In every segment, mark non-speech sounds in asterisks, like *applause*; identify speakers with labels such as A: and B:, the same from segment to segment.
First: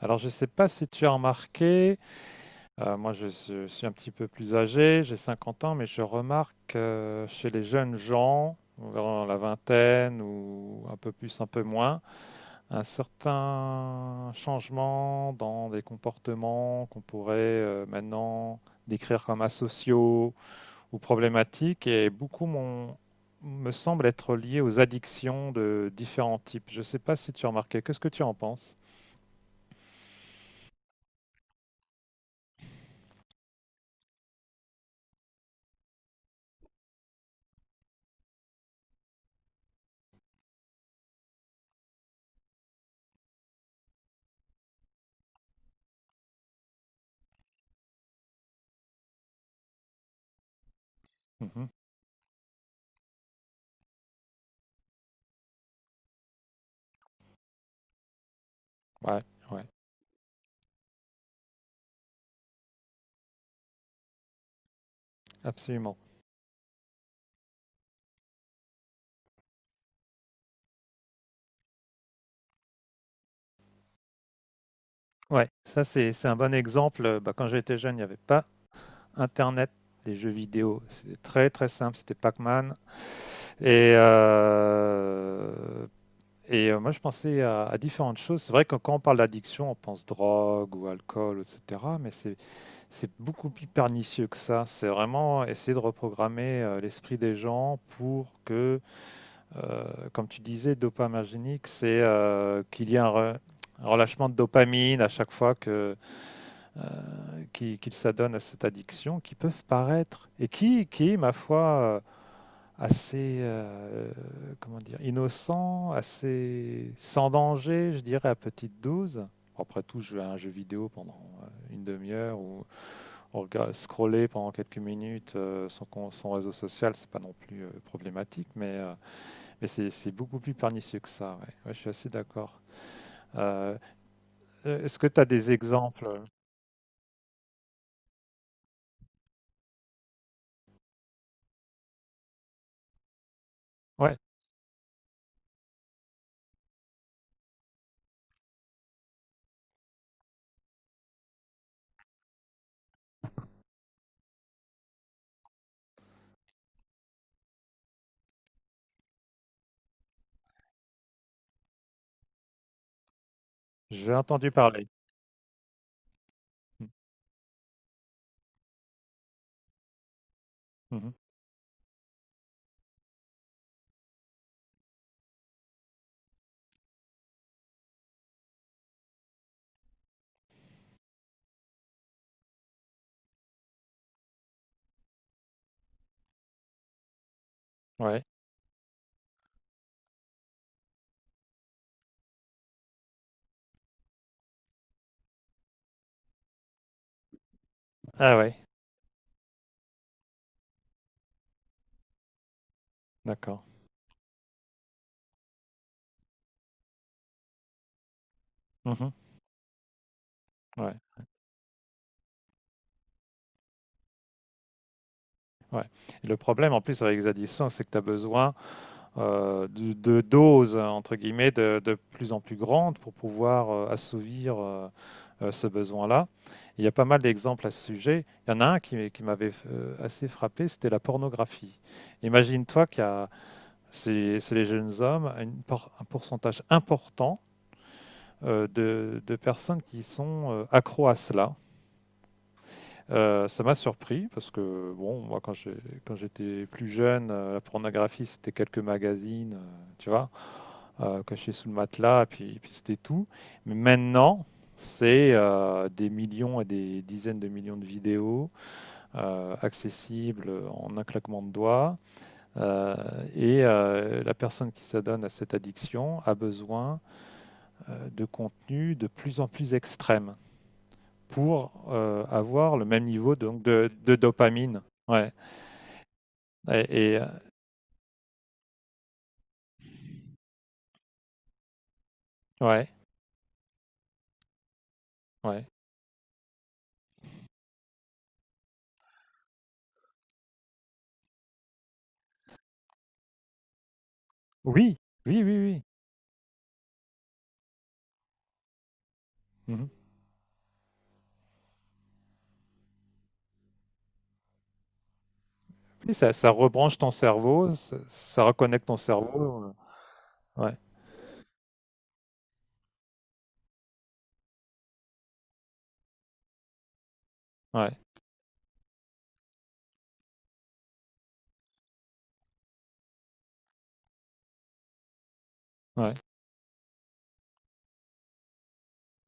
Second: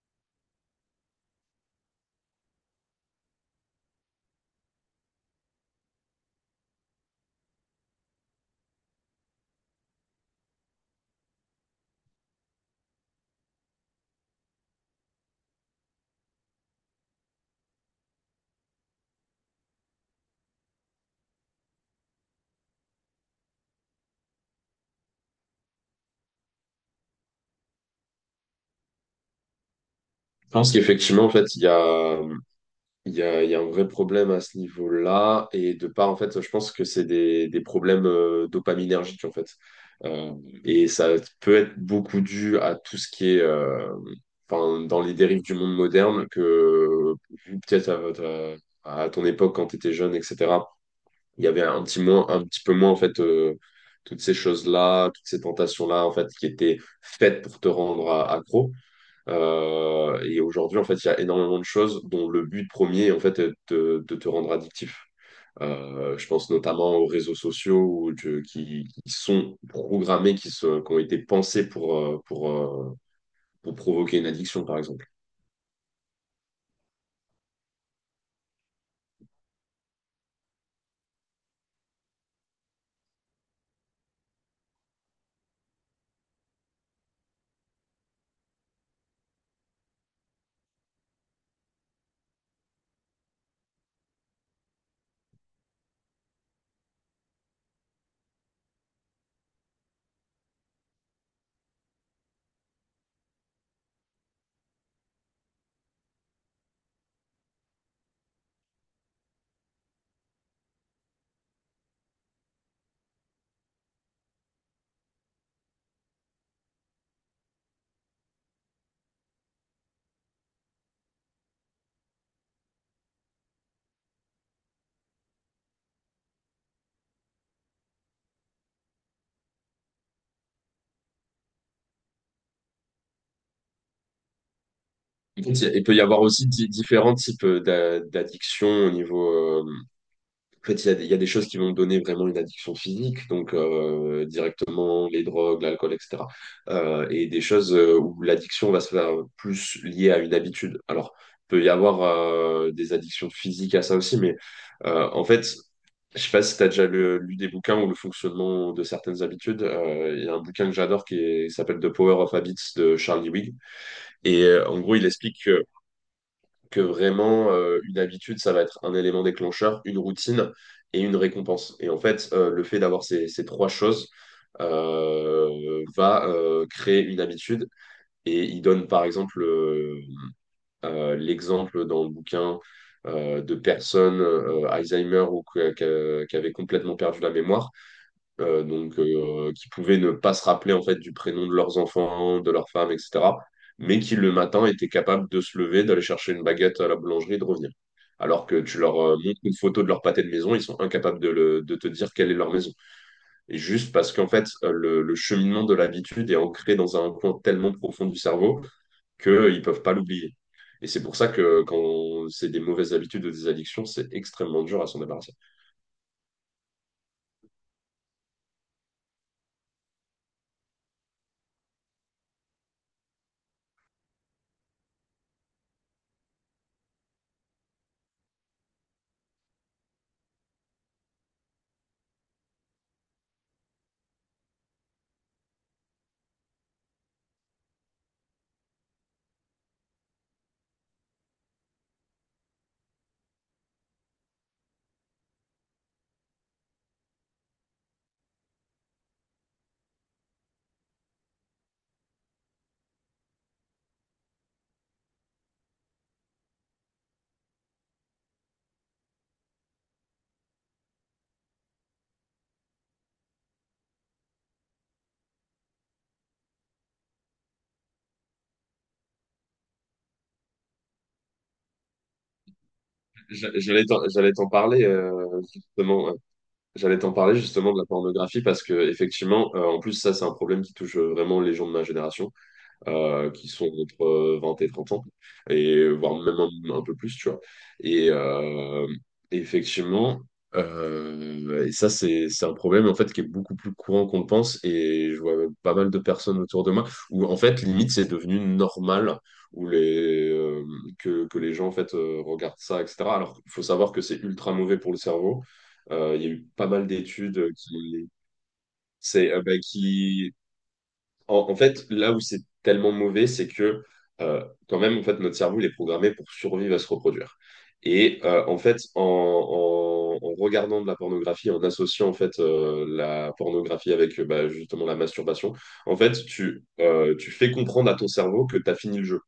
A: Alors, je ne sais pas si tu as remarqué, moi je, suis un petit peu plus âgé, j'ai 50 ans, mais je remarque chez les jeunes gens, vers la vingtaine ou un peu plus, un peu moins, un certain changement dans des comportements qu'on pourrait maintenant décrire comme asociaux ou problématiques et me semble être lié aux addictions de différents types. Je ne sais pas si tu as remarqué, qu'est-ce que tu en penses?
B: Je pense qu'effectivement, en fait, il y a, il y a, il y a un vrai problème à ce niveau-là. Et de part, en fait, je pense que c'est des problèmes dopaminergiques, en fait. Euh, et ça peut être beaucoup dû à tout ce qui est enfin, dans les dérives du monde moderne, que peut-être à votre, à ton époque, quand tu étais jeune, etc., il y avait
A: Mhm.
B: un petit, moins, un petit peu moins, en fait, toutes ces choses-là, toutes ces tentations-là, en fait, qui étaient faites pour te rendre accro.
A: Ouais, ouais,
B: Et aujourd'hui, en fait, il y a énormément de choses dont le but premier, en fait, est de te rendre addictif.
A: absolument.
B: Je pense notamment aux réseaux sociaux ou qui sont programmés, qui ont été pensés pour provoquer une addiction, par exemple.
A: Ouais, ça c'est un bon exemple. Bah, quand j'étais jeune, il y avait pas internet, les jeux vidéo, c'était très, très simple, c'était Pac-Man et heu et moi je pensais à différentes choses. C'est vrai que quand on parle d'addiction, on pense drogue ou alcool et cetera, mais c'est beaucoup plus pernicieux que ça. C'est vraiment essayer de reprogrammer, l'esprit des gens pour que, comme tu disais, dopaminergique, c'est, qu'il y ait un relâchement de dopamine à chaque fois que qui s'adonnent à cette addiction, qui peuvent paraître, et qui ma foi, assez, comment dire, innocent, assez sans danger, je dirais, à petite dose. Après tout, jouer à un jeu vidéo pendant une demi-heure ou scroller pendant quelques minutes son, réseau social, c'est pas non plus problématique, mais c'est beaucoup plus pernicieux que ça. Ouais. Ouais, je suis assez d'accord. Euh, Est-ce que tu as
B: Il peut
A: des
B: y il peut y
A: exemples?
B: avoir aussi différents types d'addictions au niveau. euh, En fait, il y a des choses qui vont donner vraiment une addiction physique, donc
A: Ouais.
B: directement les drogues, l'alcool, etc. Et des choses où l'addiction va se faire plus liée à une habitude. Alors, il peut y avoir des addictions physiques à ça aussi, mais en fait, je sais pas si tu as déjà lu des bouquins ou le fonctionnement de certaines habitudes. Il y a un bouquin que j'adore qui s'appelle The Power of Habits de Charles Duhigg.
A: J'ai
B: Et
A: entendu
B: en
A: parler.
B: gros, il explique que
A: Mmh.
B: vraiment une habitude, ça va être un élément déclencheur, une routine et
A: Mmh.
B: une récompense. Et en fait, le fait d'avoir ces trois choses va créer une habitude. Et il donne par exemple l'exemple dans le bouquin de personnes Alzheimer ou qui avaient complètement perdu la mémoire,
A: Ouais.
B: donc qui pouvaient ne pas se rappeler en fait du prénom de leurs enfants, de leurs femmes, etc., mais qui le matin étaient capables de se lever, d'aller chercher une baguette à la boulangerie et de revenir.
A: Ah
B: Alors
A: ouais,
B: que tu leur montres une photo de leur pâté de maison, ils sont incapables de te dire quelle est leur maison. Et
A: d'accord.
B: juste parce qu'en fait, le cheminement de l'habitude est ancré dans un coin tellement profond du cerveau
A: Mmh.
B: qu'ils ne peuvent pas l'oublier. Et
A: Ouais,
B: c'est pour ça que quand c'est des mauvaises habitudes ou des addictions, c'est extrêmement dur à s'en débarrasser.
A: ouais. Et le problème en plus avec les addictions, c'est que tu as besoin, de «doses» entre guillemets de plus en plus grandes pour pouvoir, assouvir, ce besoin-là. Il y a pas mal d'exemples à ce sujet. Il y en a un qui m'avait f assez frappé, c'était la pornographie. Imagine-toi qu'il y a c'est les jeunes hommes, une por un pourcentage important de personnes qui sont accros à cela. Ça m'a surpris parce que, bon, moi, quand j'étais plus jeune, la pornographie, c'était quelques magazines, tu vois, cachés sous le matelas, puis c'était tout. Mais maintenant, c'est des millions et des dizaines de millions de vidéos accessibles en un claquement de doigts. Euh, et la personne qui s'adonne à cette addiction a besoin de contenu de plus en plus extrême, pour avoir le même niveau
B: J'a-
A: donc,
B: J'allais
A: de,
B: t'en
A: de
B: j'allais t'en
A: dopamine.
B: parler
A: Ouais.
B: justement. J'allais
A: Et,
B: t'en
A: et, euh,
B: parler justement de la pornographie parce que effectivement, en plus ça c'est un problème qui touche vraiment les gens de ma génération
A: ouais,
B: qui sont entre 20 et 30 ans,
A: ouais.
B: et voire même un peu plus, tu vois. Et effectivement, et ça, c'est un problème en fait qui est beaucoup plus courant qu'on le pense,
A: Oui,
B: et je vois
A: oui,
B: pas
A: oui,
B: mal de personnes autour de moi où en fait, limite, c'est devenu normal où
A: oui. Mhm.
B: que les gens en fait regardent ça, etc. Alors, il faut savoir que c'est ultra mauvais pour le cerveau.
A: Oui,
B: Il y a
A: ça,
B: eu
A: ça
B: pas mal
A: rebranche ton
B: d'études
A: cerveau, ça,
B: qui,
A: ça reconnecte ton
B: c'est, bah,
A: cerveau.
B: qui
A: Ouais,
B: en, fait, là où c'est tellement mauvais, c'est que euh, quand même, en fait, notre cerveau, il est programmé pour survivre à se reproduire.
A: ouais,
B: Et en fait, en regardant de la pornographie, en associant en fait la pornographie avec bah, justement la masturbation, en fait,
A: ouais.
B: tu fais comprendre à ton cerveau que tu as fini le jeu.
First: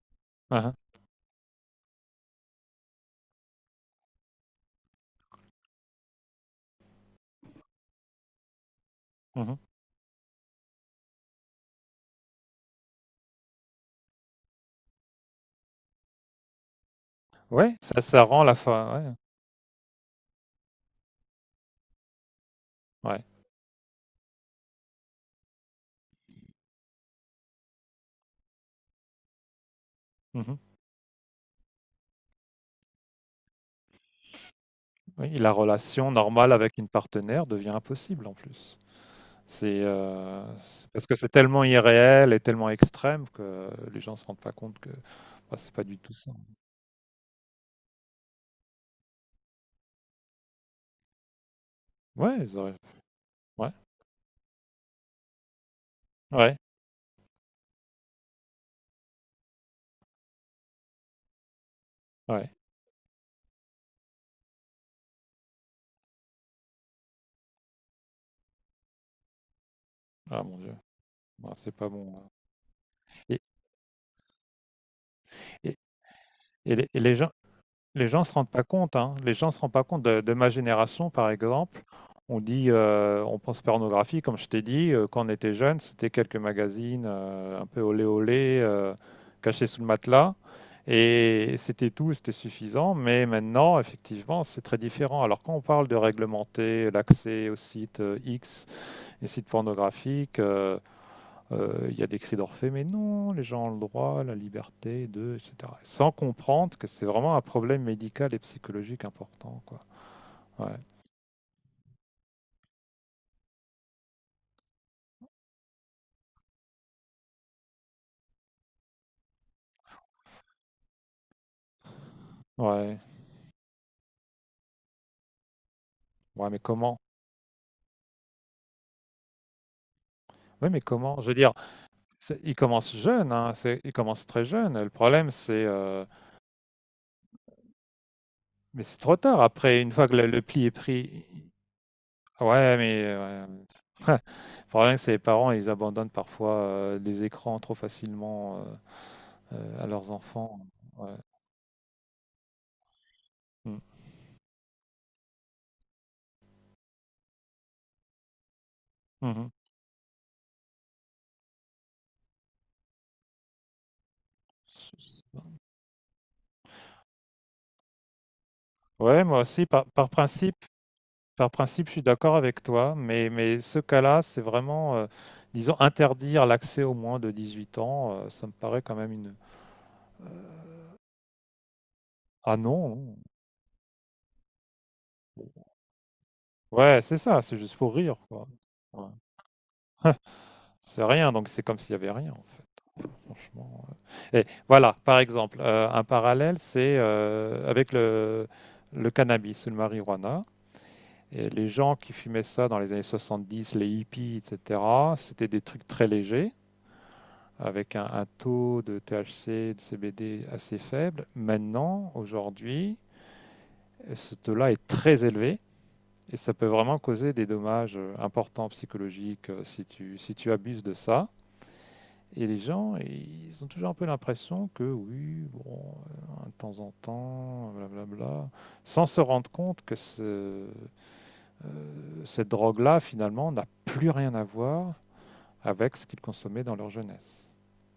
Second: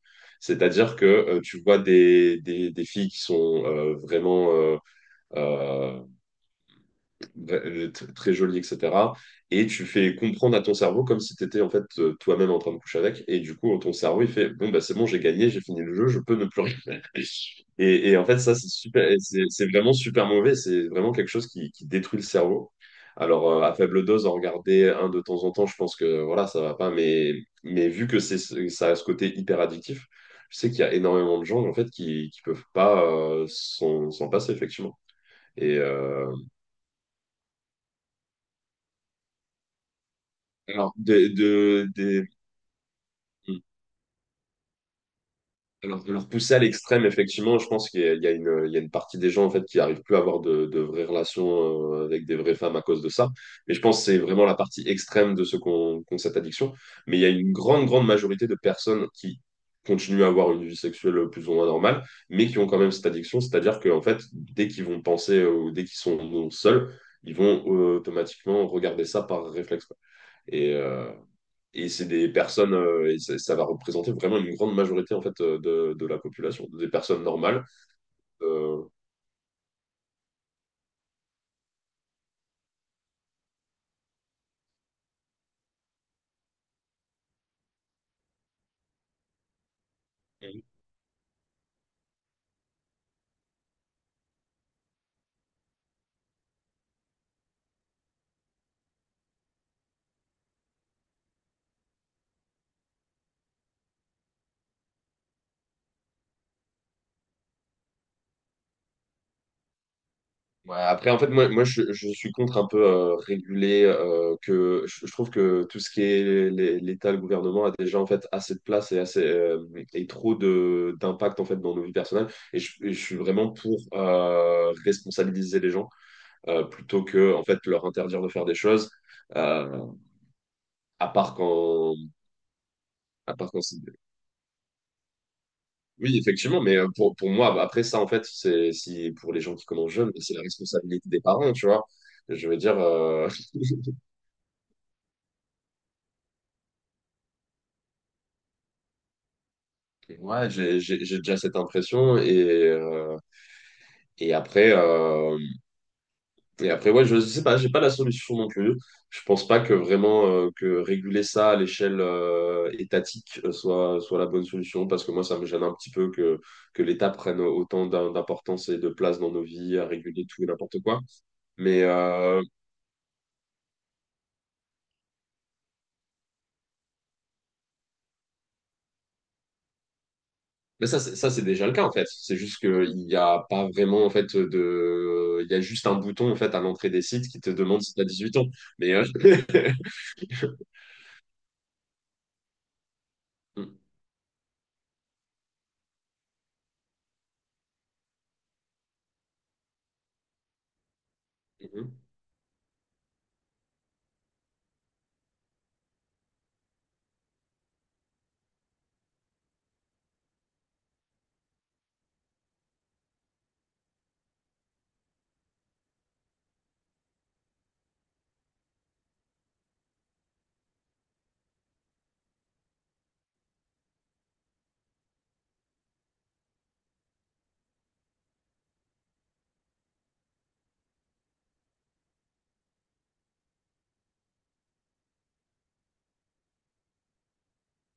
A: Uhum,
B: C'est-à-dire que tu vois des filles qui sont vraiment euh, très joli, etc.
A: mhm.
B: Et tu fais comprendre à ton cerveau comme si tu étais en fait toi-même en train de coucher avec. Et du coup, ton cerveau, il fait, bon, bah, c'est bon, j'ai gagné, j'ai fini le jeu, je peux ne plus rien.
A: Ouais, ça,
B: Et
A: ça
B: en fait,
A: rend la
B: ça, c'est super,
A: fin.
B: et c'est vraiment super mauvais. C'est vraiment quelque chose qui détruit le cerveau.
A: Ouais, ouais.
B: Alors, à faible dose, en regarder un de temps en temps, je pense que voilà, ça va pas. Mais vu que ça a ce côté hyper addictif, je
A: Mhm.
B: sais qu'il y a énormément de gens en fait qui peuvent pas s'en passer, effectivement.
A: Oui, la
B: Et
A: relation
B: euh,
A: normale avec une partenaire devient impossible en plus. C'est euh, c'est
B: alors,
A: parce que c'est
B: des,
A: tellement
B: de- des-
A: irréel et tellement extrême que les gens se rendent pas compte que bah, c'est pas du
B: Alors, de
A: tout
B: leur
A: ça.
B: pousser à l'extrême, effectivement, je pense qu'il y a une partie des gens en fait qui n'arrivent plus à avoir de vraies relations avec des
A: Ouais,
B: vraies femmes à cause de ça.
A: ouais,
B: Mais je pense que c'est vraiment la partie extrême de ceux qui ont cette
A: ouais.
B: addiction. Mais il y a une grande, grande majorité de personnes qui continuent à avoir une vie sexuelle plus ou moins normale, mais
A: Ouais.
B: qui ont quand même cette addiction. C'est-à-dire que en fait, dès qu'ils vont penser ou dès qu'ils sont seuls, ils vont automatiquement regarder ça par réflexe, quoi.
A: Ah mon Dieu.
B: Et, euh,
A: Ah, c'est pas
B: et c'est
A: bon,
B: des
A: hein.
B: personnes, et ça,
A: Et
B: ça va représenter vraiment une grande majorité en fait
A: et
B: de la population,
A: et les
B: des
A: et les
B: personnes
A: gens
B: normales.
A: les gens se rendent pas
B: Euh,
A: compte, hein. Les gens se rendent pas compte de ma génération, par exemple. On dit, on pense pornographie, comme je t'ai dit, quand on était jeune, c'était quelques magazines, un peu olé olé, cachés sous le matelas
B: Mhm.
A: et c'était tout, c'était suffisant. Mais maintenant, effectivement, c'est très différent. Alors quand on parle de réglementer l'accès aux sites, X, les sites pornographiques. Il y a des cris d'Orphée, mais non, les gens ont le droit, la liberté de, etc. Sans comprendre que c'est vraiment un problème médical et psychologique important, quoi. Ouais,
B: Ouais, après, en fait, moi je suis contre un peu réguler, que je trouve que tout ce qui est l'État, le gouvernement a déjà en fait assez de place et assez et trop de d'impact en fait dans nos vies personnelles. Et je, et
A: ouais,
B: je suis vraiment pour responsabiliser les gens
A: ouais, mais comment?
B: plutôt que en fait leur interdire de faire des choses. Euh,
A: Oui, mais
B: à
A: comment? Je veux
B: part
A: dire,
B: quand,
A: ils commencent jeunes,
B: à part
A: hein,
B: quand c'est
A: ils commencent très jeunes. Le problème,
B: Oui, effectivement, mais pour moi, bah, après ça, en fait, c'est
A: mais c'est
B: si
A: trop
B: pour
A: tard.
B: les gens qui
A: Après, une
B: commencent
A: fois
B: jeunes,
A: que le,
B: c'est
A: le
B: la
A: pli est
B: responsabilité des
A: pris,
B: parents, tu vois. Je veux
A: ouais,
B: dire,
A: mais *laughs* ouais. Le problème, c'est les parents, ils abandonnent parfois les écrans trop facilement à leurs
B: *laughs* ouais,
A: enfants.
B: j'ai j'ai-
A: Ouais.
B: j'ai déjà cette impression euh,
A: Mm.
B: et après, euh, et après, ouais, je sais pas, j'ai pas la solution non plus. Je pense pas que vraiment que réguler ça à l'échelle étatique soit la bonne solution parce que moi, ça me
A: Mhm.
B: gêne un petit peu que l'État prenne autant d'importance et de place
A: Ouais,
B: dans
A: moi
B: nos
A: aussi,
B: vies
A: par,
B: à
A: par
B: réguler tout et
A: principe,
B: n'importe quoi.
A: par
B: Mais,
A: principe, je suis d'accord
B: euh,
A: avec toi, mais ce cas-là, c'est vraiment, disons, interdire l'accès aux moins de 18 ans, ça me paraît quand même une.
B: Mais ça, c'est déjà le cas en fait. C'est
A: Ah
B: juste qu'il n'y
A: non,
B: a pas vraiment en fait de. Il y a juste un bouton en fait à l'entrée
A: ouais,
B: des
A: c'est
B: sites qui
A: ça,
B: te
A: c'est juste
B: demande
A: pour
B: si tu as
A: rire,
B: 8 ans.
A: quoi.
B: Mais
A: Ouais. *laughs*
B: *laughs*
A: C'est rien, donc c'est comme s'il y avait rien, enfin,
B: Mhm,
A: franchement. Ouais. Et voilà, par exemple, un parallèle, c'est avec le cannabis, le marijuana. Et les gens
B: mhm.
A: qui fumaient ça dans les années 70, les hippies, etc., c'était des trucs très légers, avec un taux de THC, de CBD assez faible. Maintenant, aujourd'hui, ce taux-là est très élevé et ça peut vraiment causer des dommages importants psychologiques si tu abuses de ça. Et les gens, ils ont toujours un peu l'impression que oui, bon, de temps en temps, blablabla, sans se rendre compte que cette drogue-là, finalement, n'a plus rien à voir avec ce qu'ils consommaient dans leur jeunesse.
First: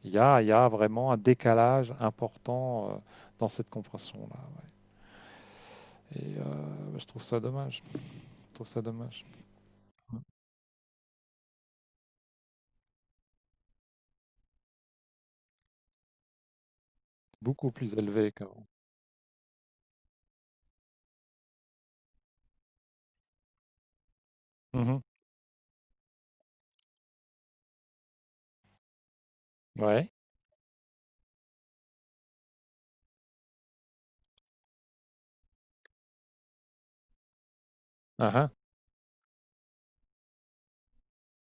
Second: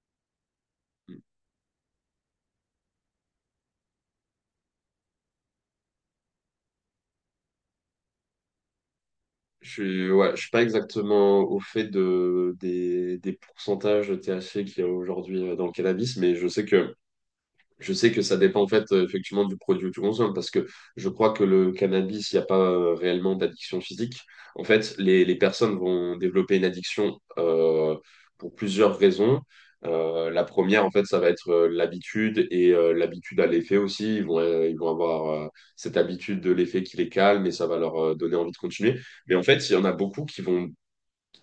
A: Il y a vraiment un décalage important dans cette compréhension-là. Ouais. Et bah, je trouve ça dommage. Je trouve ça dommage.
B: Je suis, ouais, je suis pas exactement au fait des pourcentages THC qu'il y a aujourd'hui dans le cannabis, mais je sais que
A: Beaucoup
B: Je
A: plus
B: sais que
A: élevé
B: ça dépend
A: qu'avant.
B: en fait effectivement du produit que tu consommes parce que je crois que le cannabis, il n'y a pas réellement d'addiction physique. En fait,
A: Mhm.
B: les personnes vont développer une addiction pour plusieurs raisons.
A: Ouais.
B: La première, en fait, ça va être l'habitude et l'habitude à l'effet aussi. Ils vont avoir cette habitude de l'effet qui les calme et ça va leur
A: Ah
B: donner
A: ah.
B: envie de continuer. Mais en fait, il y en a beaucoup qui vont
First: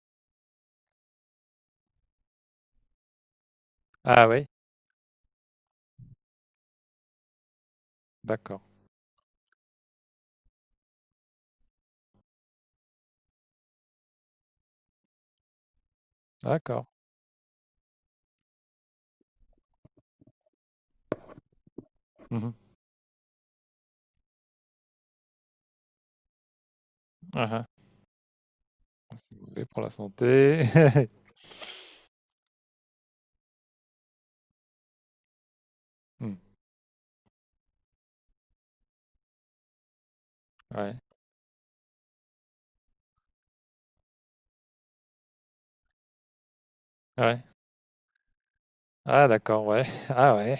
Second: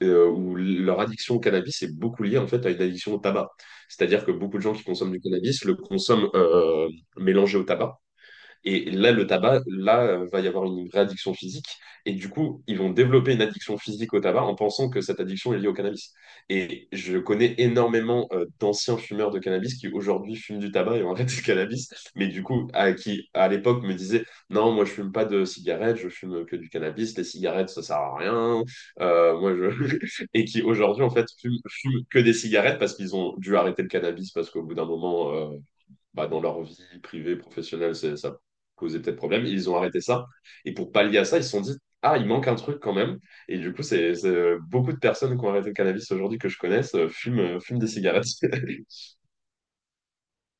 B: où leur addiction au cannabis est beaucoup liée en fait à une addiction au tabac. C'est-à-dire
A: Ah
B: que
A: oui.
B: beaucoup de gens qui consomment du cannabis le consomment mélangé au tabac.
A: D'accord.
B: Et là, le tabac, là, va y avoir une vraie addiction physique. Et du coup, ils vont développer une addiction physique au tabac en pensant que cette addiction est liée au cannabis.
A: D'accord.
B: Et je connais énormément d'anciens fumeurs de cannabis qui aujourd'hui fument du tabac et ont arrêté le cannabis, mais du
A: Mhm.
B: coup, qui à l'époque me disaient, non, moi, je fume pas de cigarettes, je fume que du cannabis, les
A: Ah
B: cigarettes, ça sert à rien.
A: ah. C'est
B: Moi,
A: mauvais pour la
B: je... *laughs* et
A: santé.
B: qui aujourd'hui, en
A: *laughs*
B: fait, fument que des cigarettes parce qu'ils ont dû arrêter le cannabis parce qu'au bout d'un moment, bah,
A: Hmm.
B: dans leur vie privée, professionnelle, ça posait peut-être problème. Ils ont arrêté ça. Et pour
A: Ouais.
B: pallier à ça, ils se sont dit, ah, il manque un truc quand même. Et du coup, beaucoup de personnes qui ont arrêté le cannabis aujourd'hui que je connaisse fument,
A: Ouais.
B: euh, fument des cigarettes. *laughs*
A: Ah d'accord. Ouais. Ah ouais.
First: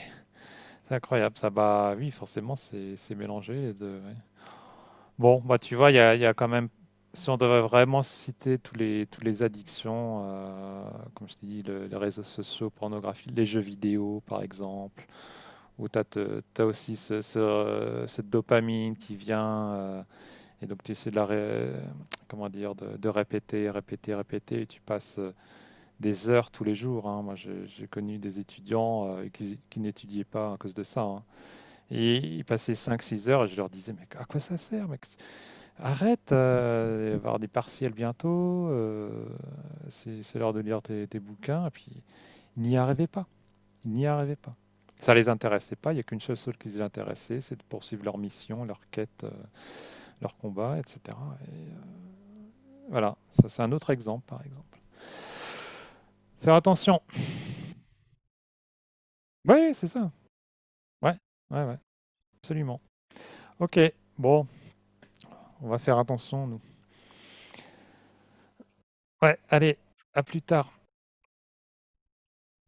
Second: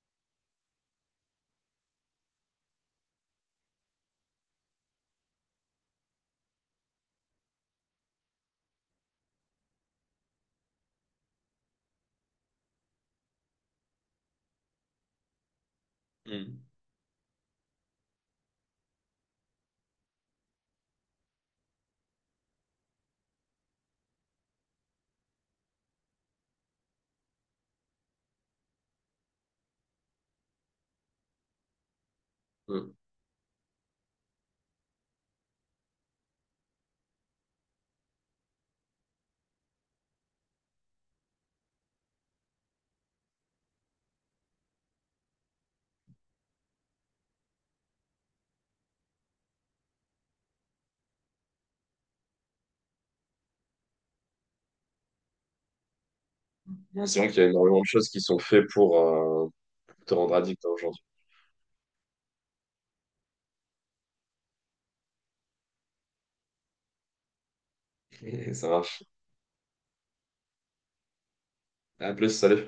A: C'est incroyable. Ça bah oui, forcément, c'est mélangé les deux. Ouais. Bon, bah tu vois, il y a quand même, si on devait vraiment citer tous les addictions, comme je t'ai dit, les réseaux sociaux, pornographie, les jeux vidéo par exemple, où tu
B: Mm.
A: as aussi cette dopamine qui vient, et donc tu essaies comment dire, de répéter, répéter, répéter, et tu passes des heures tous les jours, hein. Moi, j'ai connu des étudiants qui n'étudiaient pas à cause de ça, hein. Et ils passaient
B: Mm.
A: 5, 6 heures et je leur disais, mais à quoi ça sert, mec? Arrête, il va y avoir des partiels bientôt, c'est l'heure de lire tes bouquins, et puis ils n'y arrivaient pas, ils n'y arrivaient pas. Ça les intéressait pas, il n'y a qu'une seule chose qui les intéressait, c'est de poursuivre leur mission, leur quête, leur combat, etc. Et, voilà, ça c'est un autre exemple, par exemple. Faire attention.
B: Non, c'est vrai qu'il y a énormément de choses qui sont faites pour, euh,
A: Oui, c'est
B: pour
A: ça.
B: te rendre addict hein, aujourd'hui.
A: Ouais, ouais, ouais, absolument. Ok, bon, on va faire attention, nous.
B: Et ça marche.
A: Ouais, allez, à plus tard.
B: À plus, salut.